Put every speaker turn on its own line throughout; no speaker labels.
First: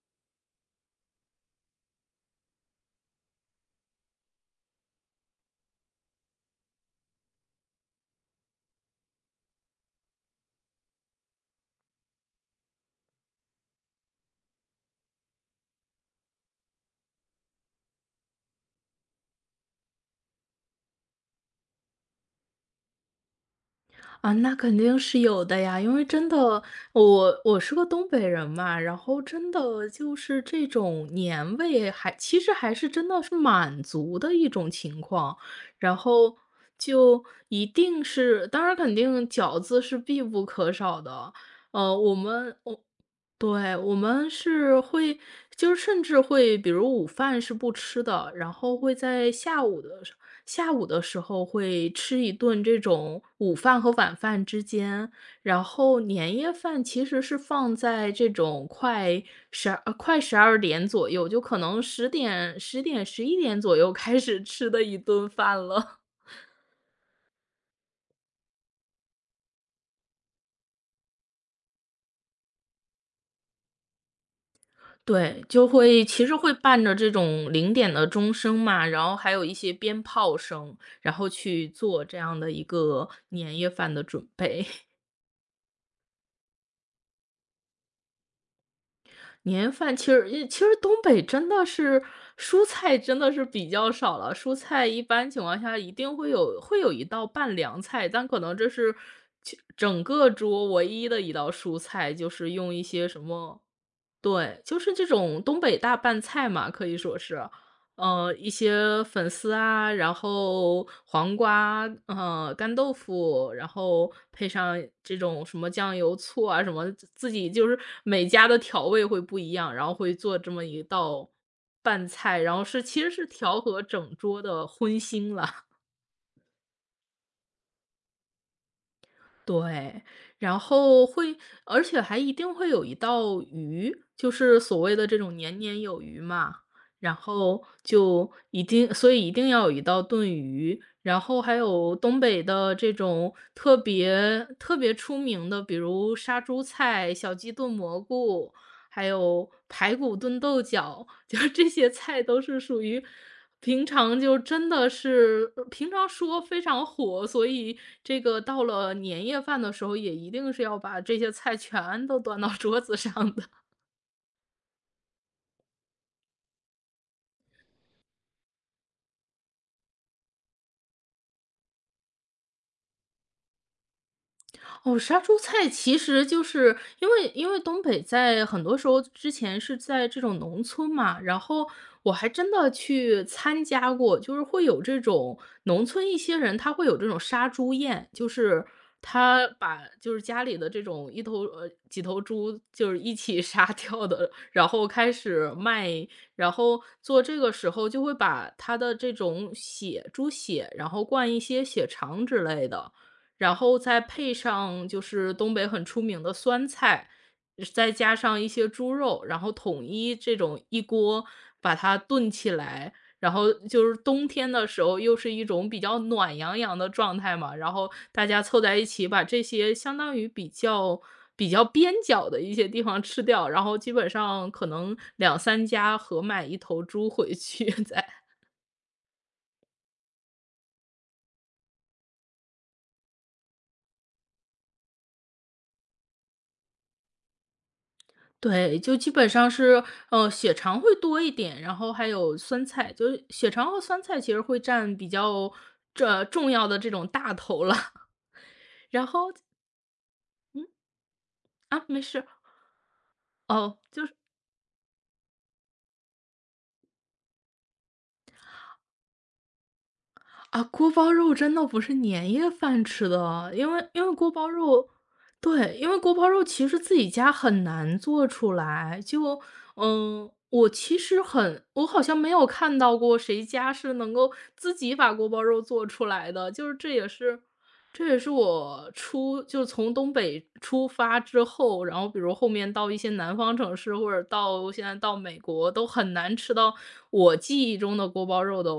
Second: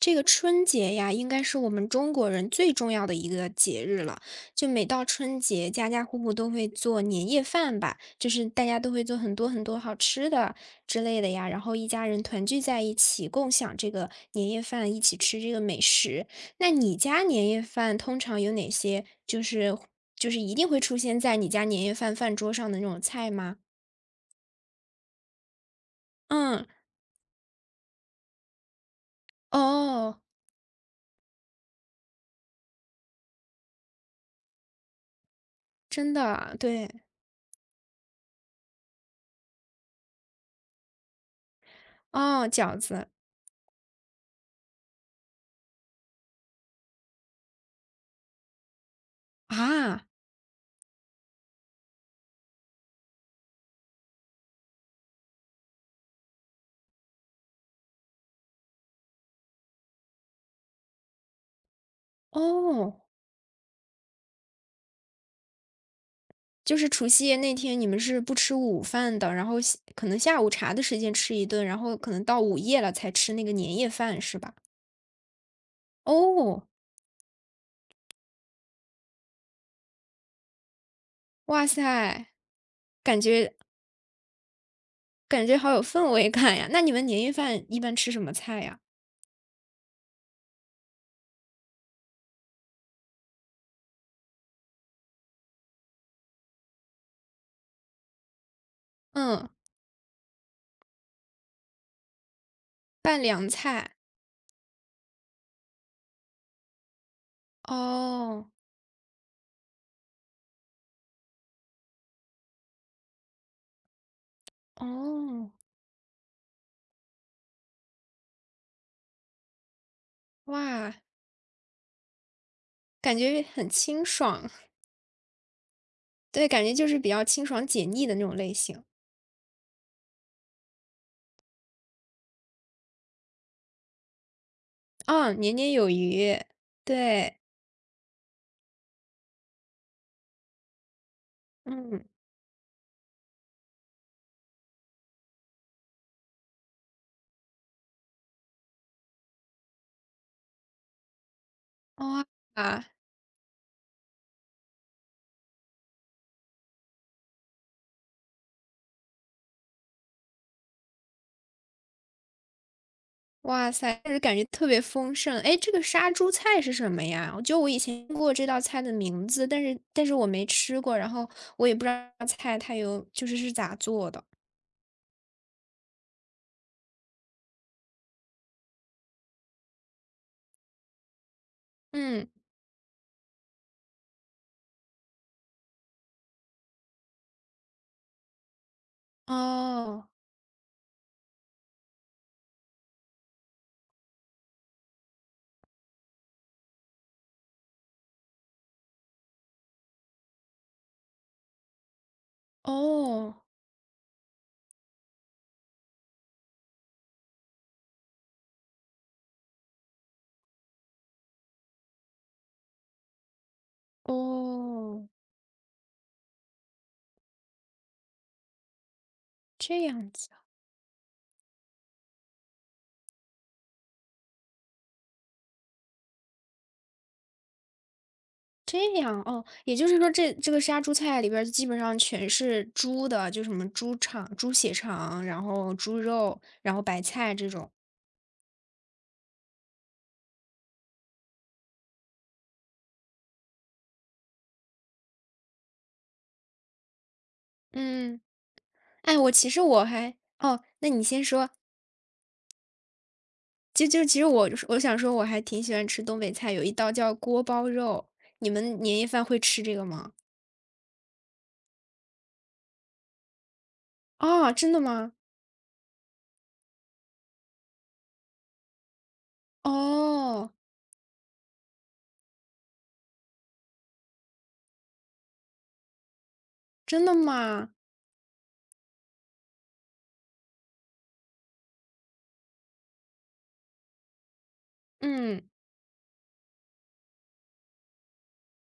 这个春节呀，应该是我们中国人最重要的一个节日了。就每到春节，家家户户都会做年夜饭吧，就是大家都会做很多很多好吃的之类的呀，然后一家人团聚在一起，共享这个年夜饭，一起吃这个美食。那你家年夜饭通常有哪些？就是一定会出现在你家年夜饭饭桌上的那种菜吗？
啊，那肯定是有的呀，因为真的，
嗯，
我是个东北人嘛，然后真的就
哦，
是这种年味其实还是真的是满足的一种情况，然
真
后
的，对，
就一定是，当然肯定饺子是必不可少的，我
哦，
们
饺
我
子
对，我们是会就是甚至会比如午饭是不吃的，然后会在
啊，
下午的时候会吃一顿这种午饭和晚饭之间，然后年夜饭其实是放在这种快12点左右，就可能十点十
哦。
点、11点左右开始吃的一顿饭了。
就是除夕夜那天，你们是不吃午饭的，然后可能下午茶的时间吃一顿，然后可能到午夜了才吃那个年夜饭，是吧？
对，其实会
哦，
伴着这种0点的钟声嘛，然后还有一些鞭炮声，然后
哇
去做这
塞，
样的一个
感觉
年夜饭的准备。
感觉好有氛围感呀！那你们年夜饭一般吃什么菜呀？
年夜饭其实东北真的是蔬菜真的是比较少了，蔬菜一般情况下一定会有一道拌凉菜，但可能这是
嗯，
其整个桌唯一的一道蔬菜，就是用一些什
拌凉
么
菜。
对，就是这种东北大拌菜嘛，可以说是，一
哦
些粉丝啊，然后黄瓜，干豆腐，然后配上这种
哦，
什么酱油、醋啊，什么自己就是每家的调味会不一样，然后会做这么一
哇，
道拌菜，其实
感
是
觉
调
很
和
清
整桌
爽，
的荤腥了。
对，感觉就是比较清爽解腻的那种类型。
对，然后会而且还一定会有一道鱼，就是所谓的这种
嗯，年
年
年
年
有
有余
余，
嘛，然
对，
后就一定所以一定要有一道炖鱼，然后还有
嗯，
东北的这种特别特别出名的，比如杀猪菜、小鸡炖蘑菇，还有排骨炖豆角，就是这些菜
哇。
都是属
啊。
于平常就真的是平常说非常火，所以这个到了年夜饭的时候，也一定是要把这些菜全都端到 桌子上的。
哇塞，就是感觉特别丰盛。哎，这个杀猪菜是什么呀？我以前听过这道菜的名字，但是我没吃过，然后我也不知道这道菜它就是是咋做的。
哦，杀猪菜其实就是因为东北在很多时候之前是在这种农村嘛，然后我还
嗯，
真的去参加过，就是会有这种农村一些人他会有这种杀猪宴，就是他把
哦
就是家里的这种几头猪就是一起 杀掉的，然后开始卖，然后做这个时候就会把他的这种猪血，然后灌一些血肠之类的。
哦
然后再配上就是东北很出名的酸菜，再加上一些猪肉，然后统一这种一锅把它炖起来。然后就是冬天的时候，
哦，
又是一种比较暖洋洋的状态嘛，然后大家凑在一起，把这些
这
相
样
当于
子啊
比较边角的一些地方吃掉，然后基本上可能两三家合买一头猪回去 再
这样哦，也就是说这个杀猪菜里边儿基本上全是猪的，就什么猪肠、猪血肠，然后猪肉，然后白菜这种。
对，就基本上是，血肠会多一点，然后还有酸菜，就是血肠和酸菜其实会占这重要的这种大头了。
嗯，
然
哎，我
后
其实我还。哦，那你先说，
啊，没事，哦，
就
就是
其实我想说，我还挺喜欢吃东北菜，有一道叫锅包肉，你们年夜饭会吃这个吗？
啊，锅包肉真的不是年夜饭吃的啊，因为锅包
哦，真的
肉
吗？
对，因为锅包肉其实自己家很难做出来，
哦，
我其实我好像没有看到过谁家是能够自己把锅包肉做出来的，就是这也
真的
是
吗？
这也是就是从东北出发之后，然后比如后面到一些南方城市，或者到现在到美
嗯
国，都很难吃到我记忆中的锅包肉的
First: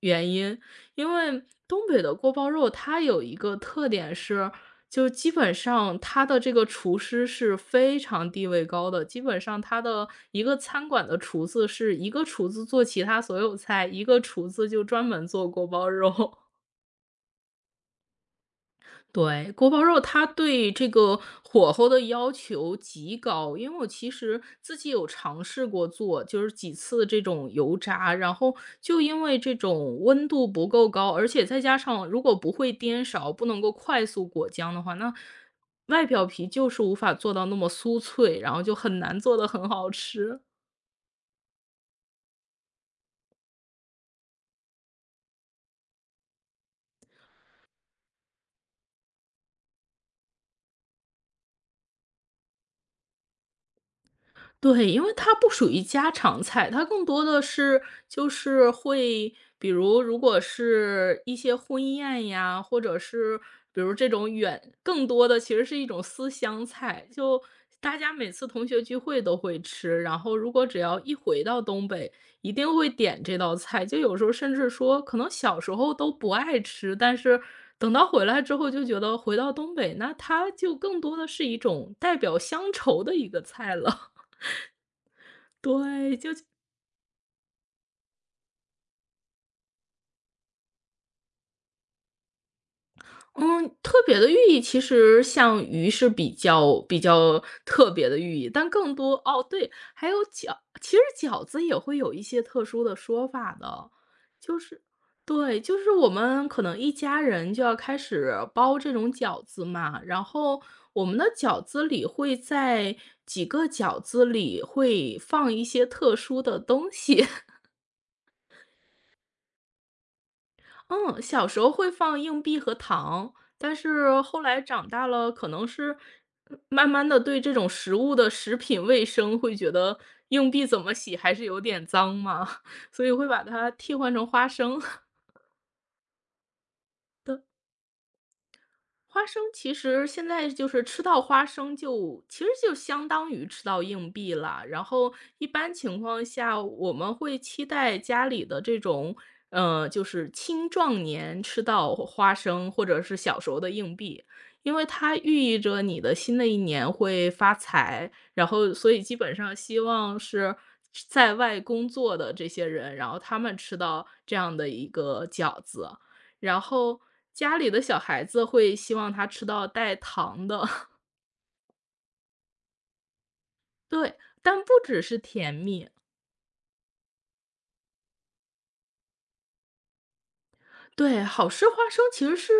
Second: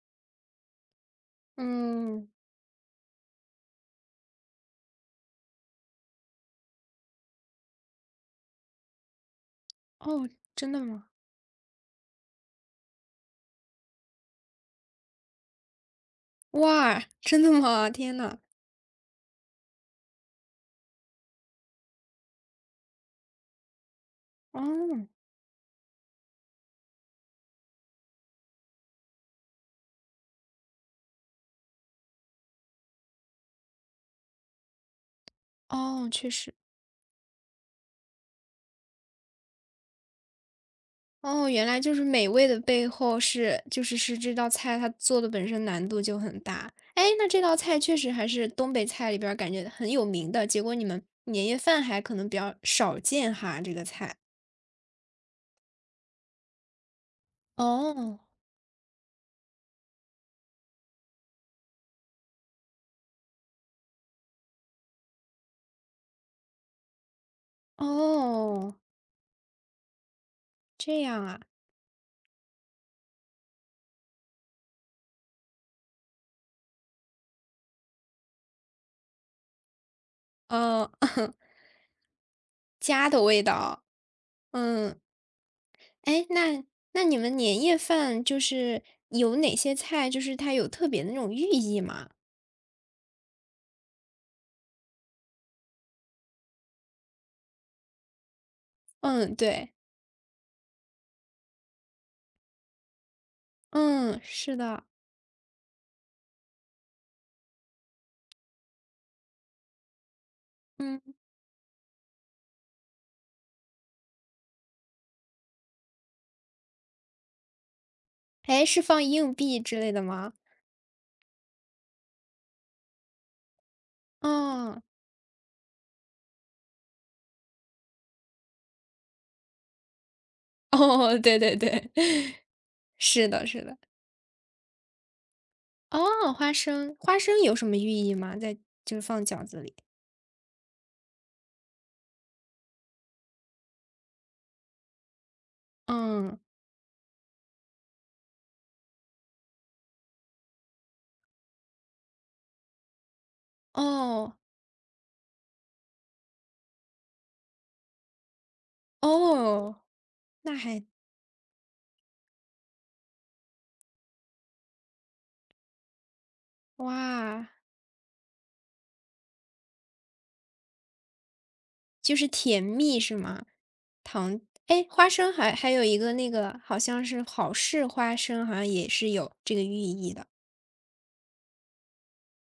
原因。因为东北的
嗯，
锅包肉，它有一个特点是，就基本上它的这个厨师是非常地位高的，基本上它的
哦，
一个
真的
餐馆
吗？
的厨子是一个厨子做其他所有菜，一个厨子就专门做锅包肉。
哇，真的吗？天呐，
对，锅包肉它对这个火候的要求极高，因为我其实自己有
哦
尝试过做，就是几次这种油炸，然后就因为这种温度不够高，而且再加上如果不会颠勺，不能够快速裹浆的话，那外
哦，
表
确
皮
实。
就是无法做到那么酥脆，然后就很难做得很好吃。
哦，原来就是美味的背后是这道菜它做的本身难度就很大。哎，那这道菜确实还是东北菜里边儿感觉很有名的，结果你们年夜饭还可能比较少见哈，这个菜。
对，因为它不属于家常菜，它更多的是
哦
就是会，比如如果是一些婚宴呀，或者是比如这种远，更多的其实是一种思乡菜，就大家每次同
哦，
学聚会都会吃，然后如果只要
这
一
样啊，
回到东北，一定会点这道菜，就有时候甚至说可能小时候都不爱吃，但是等到回来之后就觉得回到东北，那它就
嗯，
更多的 是一种代表乡愁
家
的
的
一个
味
菜
道。
了。
嗯，
对，
哎，那你们年夜饭就是有哪些菜，就是它有特别的那种寓意吗？
特别的寓意其实像鱼是比较特别的寓意，但更多
嗯，
哦，对，
对，
还有饺其实饺子也会有一些特殊的说法的，
嗯，是
就是
的，
对，就是我们可能一家人就要开始包这种饺子嘛，然后
嗯。
我们的饺子里会在几个饺子里会放一些特殊的东西，
哎，是放硬币之类的吗？
嗯，小时候会放硬币和糖，但是后来
哦，
长大了，可能是慢慢的对这种食物的食品卫生会觉得硬币怎么洗
哦，
还
对
是
对
有点
对，
脏嘛，所以会
是
把
的是
它
的。
替换成花生。
哦，花生有什么寓意吗？在就是放
花生
饺子
其
里。
实现在就是吃到花生就其实就相当于吃到硬币了。然后一般情况
嗯，
下，我们会期待家里的这种，就是青壮年吃到花生或者是小时候的硬币，
哦，
因为它寓意着你的新的一年会发财。然后，所以基本上希
哦，
望是
那还
在外工作的这些人，然后他们吃到这样的一个饺子。然后
哇，
家里的小孩子会希望他吃到带糖的，
就是甜蜜是吗？
对，
糖
但不
哎，
只
花
是
生
甜
还有
蜜。
一个那个好像是好事花生，好像也是有这个寓意的。
对，好吃花生其实是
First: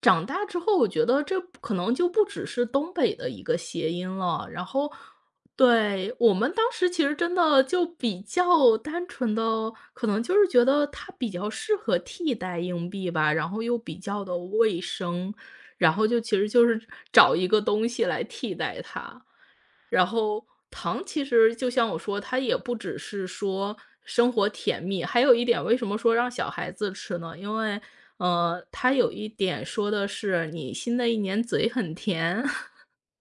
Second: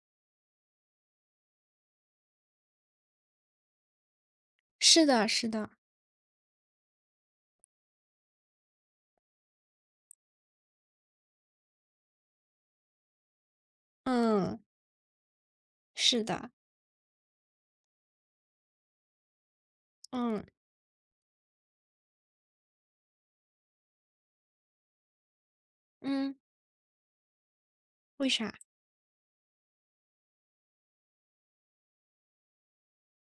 长大之后，我觉得这可能就不只是东北的一个谐音了。然后，
是的是的，
对，我们当时其实真的就比较单纯的，可能就是觉得它比较适合替代硬币吧，然后又比较的
嗯，
卫生，然后就
是
其实
的，
就是找一个东西来替代它。然后
嗯，
糖其实就像我说，它也不只是说生活甜蜜，还有一点为什么说让
嗯，
小孩子吃呢？因为，
为啥？
它有一点说的是你新的一年嘴很甜。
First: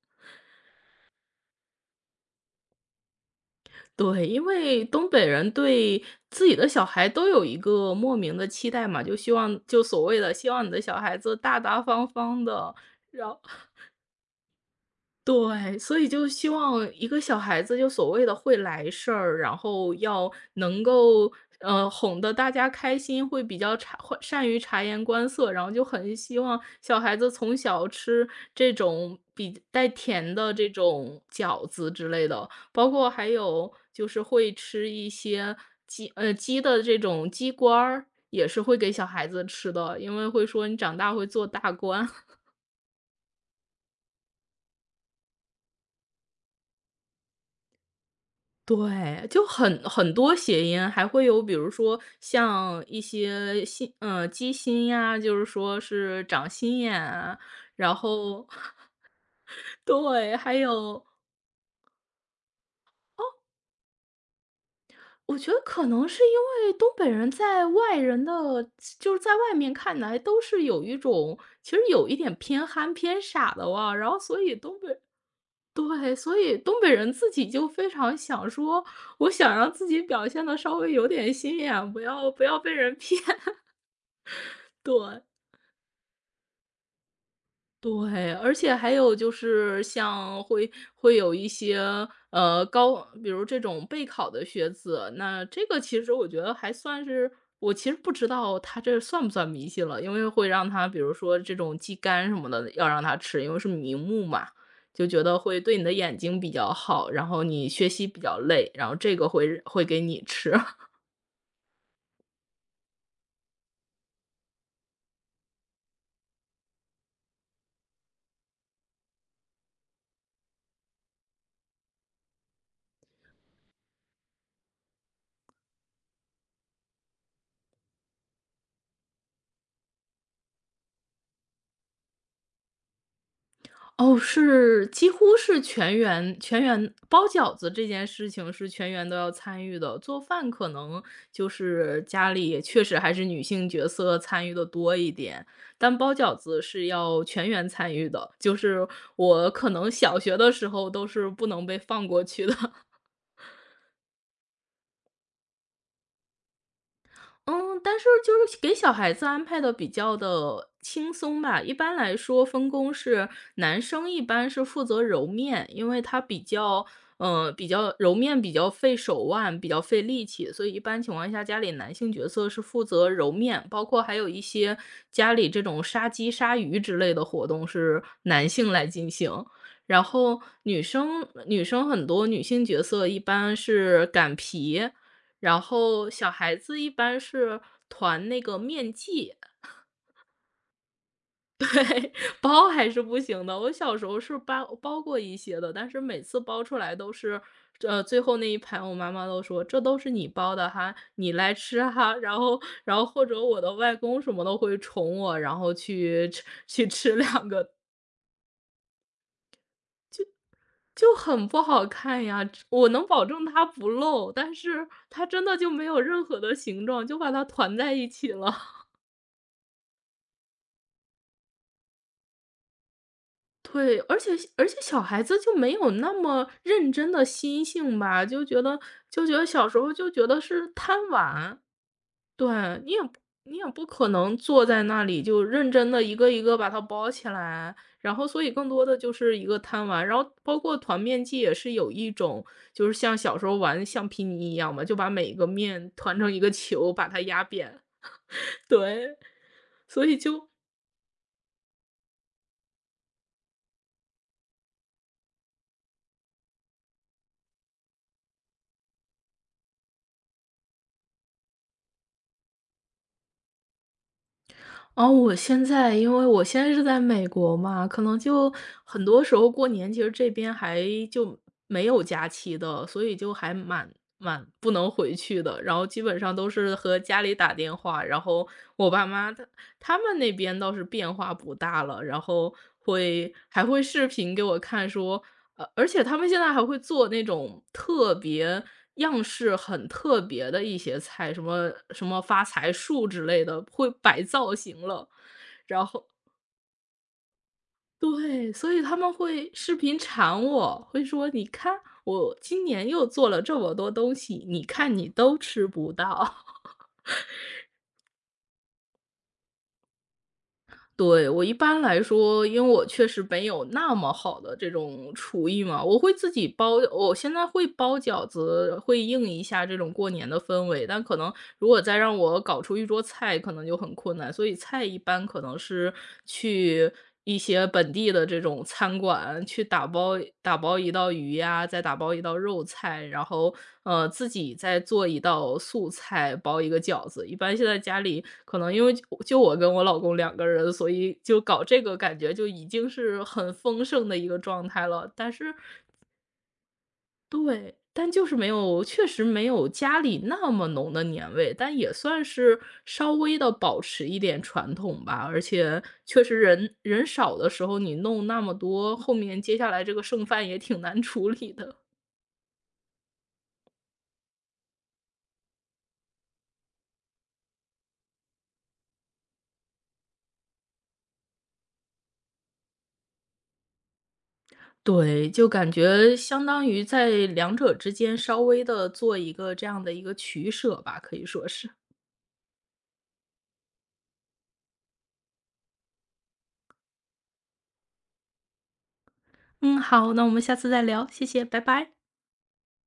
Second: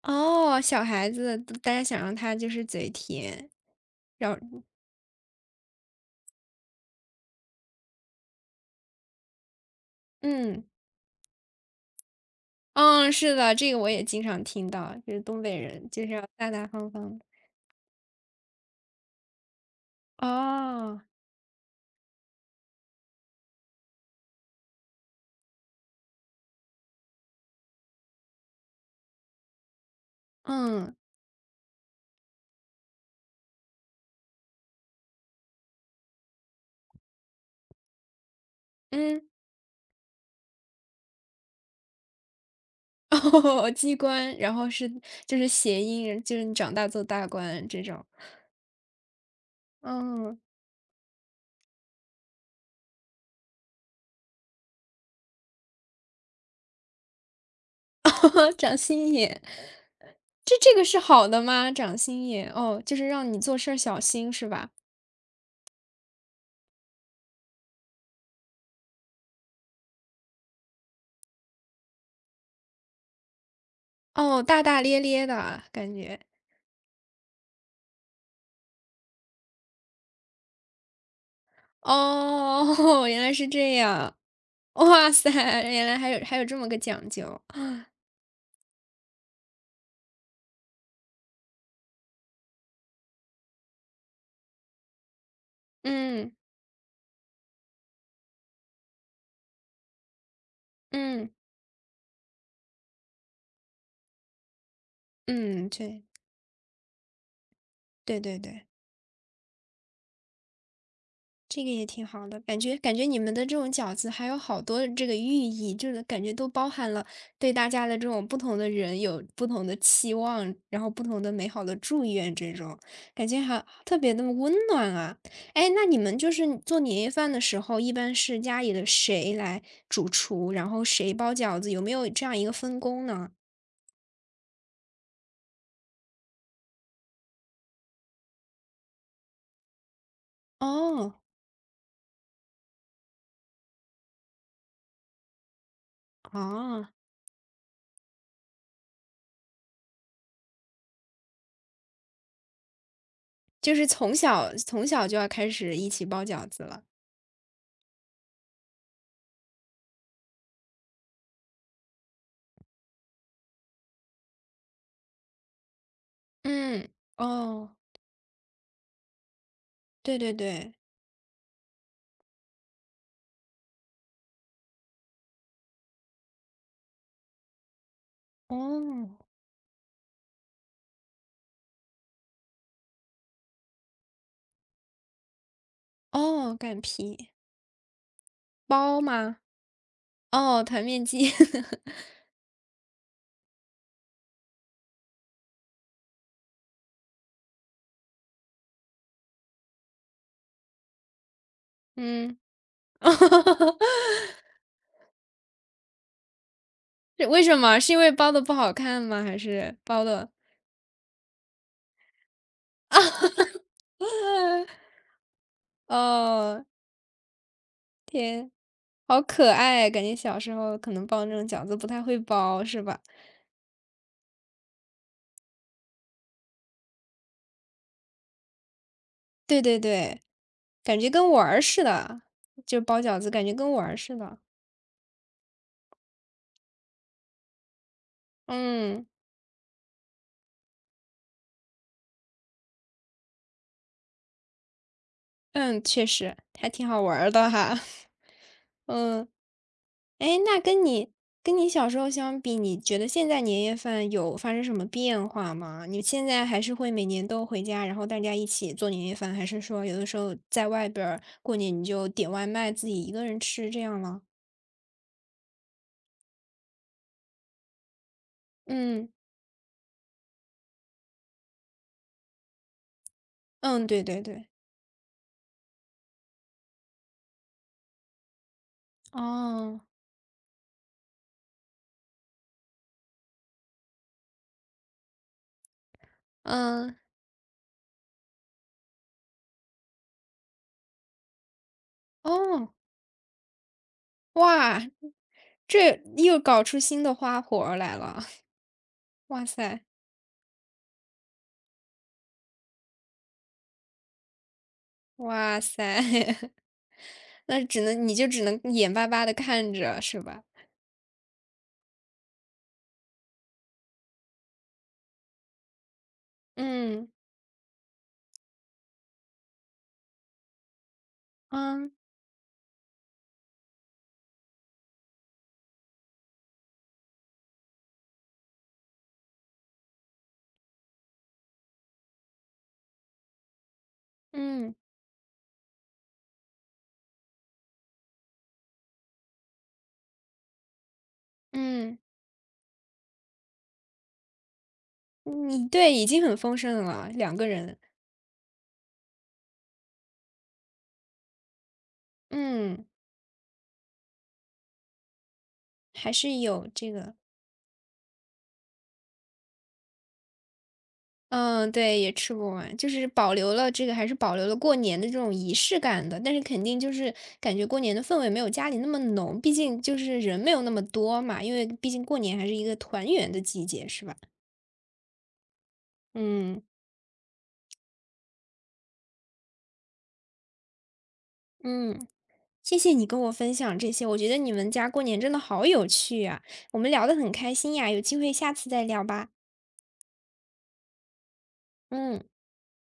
哦，小孩子，大家想让他就是嘴甜，
对，
让
因为东北人对自己的小孩都有一个莫名的期待嘛，就所谓的希
嗯，
望你的小孩子大大方方的，
嗯，
然
是的，这个我也经常听到，就是东北
对，
人
所
就
以
是要
就希
大大
望
方
一
方
个
的。
小孩子就所谓的会来事儿，然后要能
哦，
够哄得大家开心，会善于察言观色，然后就很希望小孩子从小吃这种带甜的这
嗯，
种饺子之类的，包括还有就是会吃一些鸡的这种鸡冠儿，也是会给小
嗯，
孩子吃的，因为会说你长大会做大官。
哦，机关，然后就是谐音，就是你长大做大官这种。
对，就很多
嗯，
谐音，还会有比如说像一些鸡心呀，就是说是长心眼啊，然后
长心眼，
对，还
这个是
有
好的吗？长心眼，哦，就是让你做事儿小心是吧？
我觉得可能是因为东北人在外人的就是在外面看来都是有一种其实有一点偏憨偏傻的哇，然后所
哦，
以
大
东
大
北
咧咧的感
对，
觉。
所以东北人自己就非常想说，我想让自己表现的稍微有点心眼，不要被人
哦，
骗。
原来是这样。哇
对
塞，原来还有这么个讲究。
对，而且还有就是像会有一些高，比如这种备考的学子，那这个其实我
嗯，
觉得还算是，我其实不知道他这算不算迷信了，因为会让他比如
嗯，
说这种鸡肝什么的要让他吃，因为是明目嘛，就觉得会
嗯，
对你的
对，
眼睛比较好，然后你学习比
对对
较
对，
累，然后这个会给你吃，
这个也挺好的。感觉你们的这种饺子还有好多的这个寓意，就是感觉都包含了对大家的这种不同的人有不同的期望，然后不同的美好的祝愿这种，感觉还特别的温暖啊。哎，那你们就是做年夜饭的时候，一般是家里的谁来主厨，然后谁包饺子，有没有这样一个分工呢？
哦，是几乎是全员包饺子这件事情是全员都要参与的，做饭可能
哦。
就是家里确实还是女性角色参与的多一点，但包饺子是
哦，
要全员参与的，就是我可能小学的时候都是不能被放过去的。
就是从小从小就要开始一起包饺子了。
嗯，但是就是给小孩子安排的比较的轻松吧。一般来说分工是男生一般是负责揉面，因为他比较
嗯，
比
哦，
较揉面比较费手腕，比较费
对
力
对
气，所以
对，
一般情况下家里男性角色是负责揉面，包括还有一些家里这种杀鸡杀鱼之类的活动是男性来进
哦，
行。然后女生很多女性角色一般是擀皮，然后小孩
哦，
子
擀
一般
皮，
是团那个面
包
剂，
吗？哦，团面筋，
包还是不行的。我小时候是包过一些的，但是每次包出来都是，最后那一盘我妈妈都说：“这都是你包的哈，你来吃啊哈。”然
嗯，
后，然后或者我的外公 什么的会宠我，然后去吃
是为
两
什
个，
么？是因为包的不好看吗？还是包的？
就很不好看呀。我能保 证它不漏，但是它真的就没有任何的
哦，
形状，就把它团在一起了。
好可爱，感觉小时候可能包那种饺子不太会包，是吧？
对，而且小孩子就没有那么认真的心性吧，就觉得
对
小时
对
候就
对，
觉得是贪
感觉跟玩
玩。
儿似的，
对，
就
你
包
也不
饺子，感觉
你也
跟
不
玩儿
可
似
能
的。
坐在那里就认真的一个一个把它包起来，然后所以更多的
嗯。
就是一个贪玩，然后包括团面记也是有一种，就是像小时候玩橡皮泥一样嘛，就把每一个
嗯，
面
确
团成
实，
一个
还挺
球，
好
把它
玩儿
压
的哈。
扁。对，
嗯，
所以
哎，
就
那跟你小时候相比，你觉得现在年夜饭有发生什么变化吗？你现在还是会每年都回家，然后大家一起做年夜饭，还是说有的时候在外边儿过年你就点外卖自己一个人吃这样了？
哦，我现在因为我现在是在美国嘛，可能就很
嗯
多时候过年，其实这边还就没有假期的，所以就还
嗯，
蛮
对对
蛮
对，
不能回去的。然后基本上都是和家里打电话，然后我爸妈他
哦，
他们那边倒是变化不大了，然后会还会视频给我看说，而且他们现在还会
嗯
做那种特别样式很特别的一些菜，什么什么发财
哦，
树之类的，会摆造型
哇，
了。然
这
后
又搞出新的花活儿来了，
对，所以他们
哇
会视
塞
频馋我，会说：“你看，我今年又做了这么多东西，你看你都
哇
吃
塞。
不到。”
那只能你就只能眼巴巴的看着，是吧？
对，我一般来说，因为我确实没有那么好的这种厨艺嘛，我会自己包。
嗯，
我现在会包饺子，会应一下这种过年的氛围，但可能如果
嗯，
再让我搞出一桌菜，可能就很困难。所以菜一般可能是去一些本地的这种餐馆去打包打包一道鱼呀，再打包一道肉菜，然后，自己
嗯，
再做一道素菜，包一个饺子。一般现在家里可能因为就我跟我老公两个人，所以就搞这个
嗯，
感觉就已经是很丰盛的一个状态了。但是
你对，已经很丰盛了两个
对，
人。
但就是没有确实没有家里那么浓的年味，但也算是
嗯，
稍微的保持一点传统吧。而且
还
确
是
实
有
人
这
人
个
少的时候，你弄那么多，后面接下来这个剩饭也挺难处理
嗯，
的。
对，也吃不完，就是保留了过年的这种仪式感的，但是肯定就是感觉过年的氛围没有家里那么浓，毕竟就是人没有那么多嘛，因为毕竟过年还是一个团圆的季节，是吧？
对，就感觉相
嗯，
当于在两者之间稍微的做一个这样的一个取舍吧，可以说是。
嗯。谢谢你跟我分享这些，我觉得你们家过年真的好有趣啊，我们聊得很开心呀，有机会下次再聊吧。
嗯，好，那我们下次再聊，谢谢，拜拜。
嗯。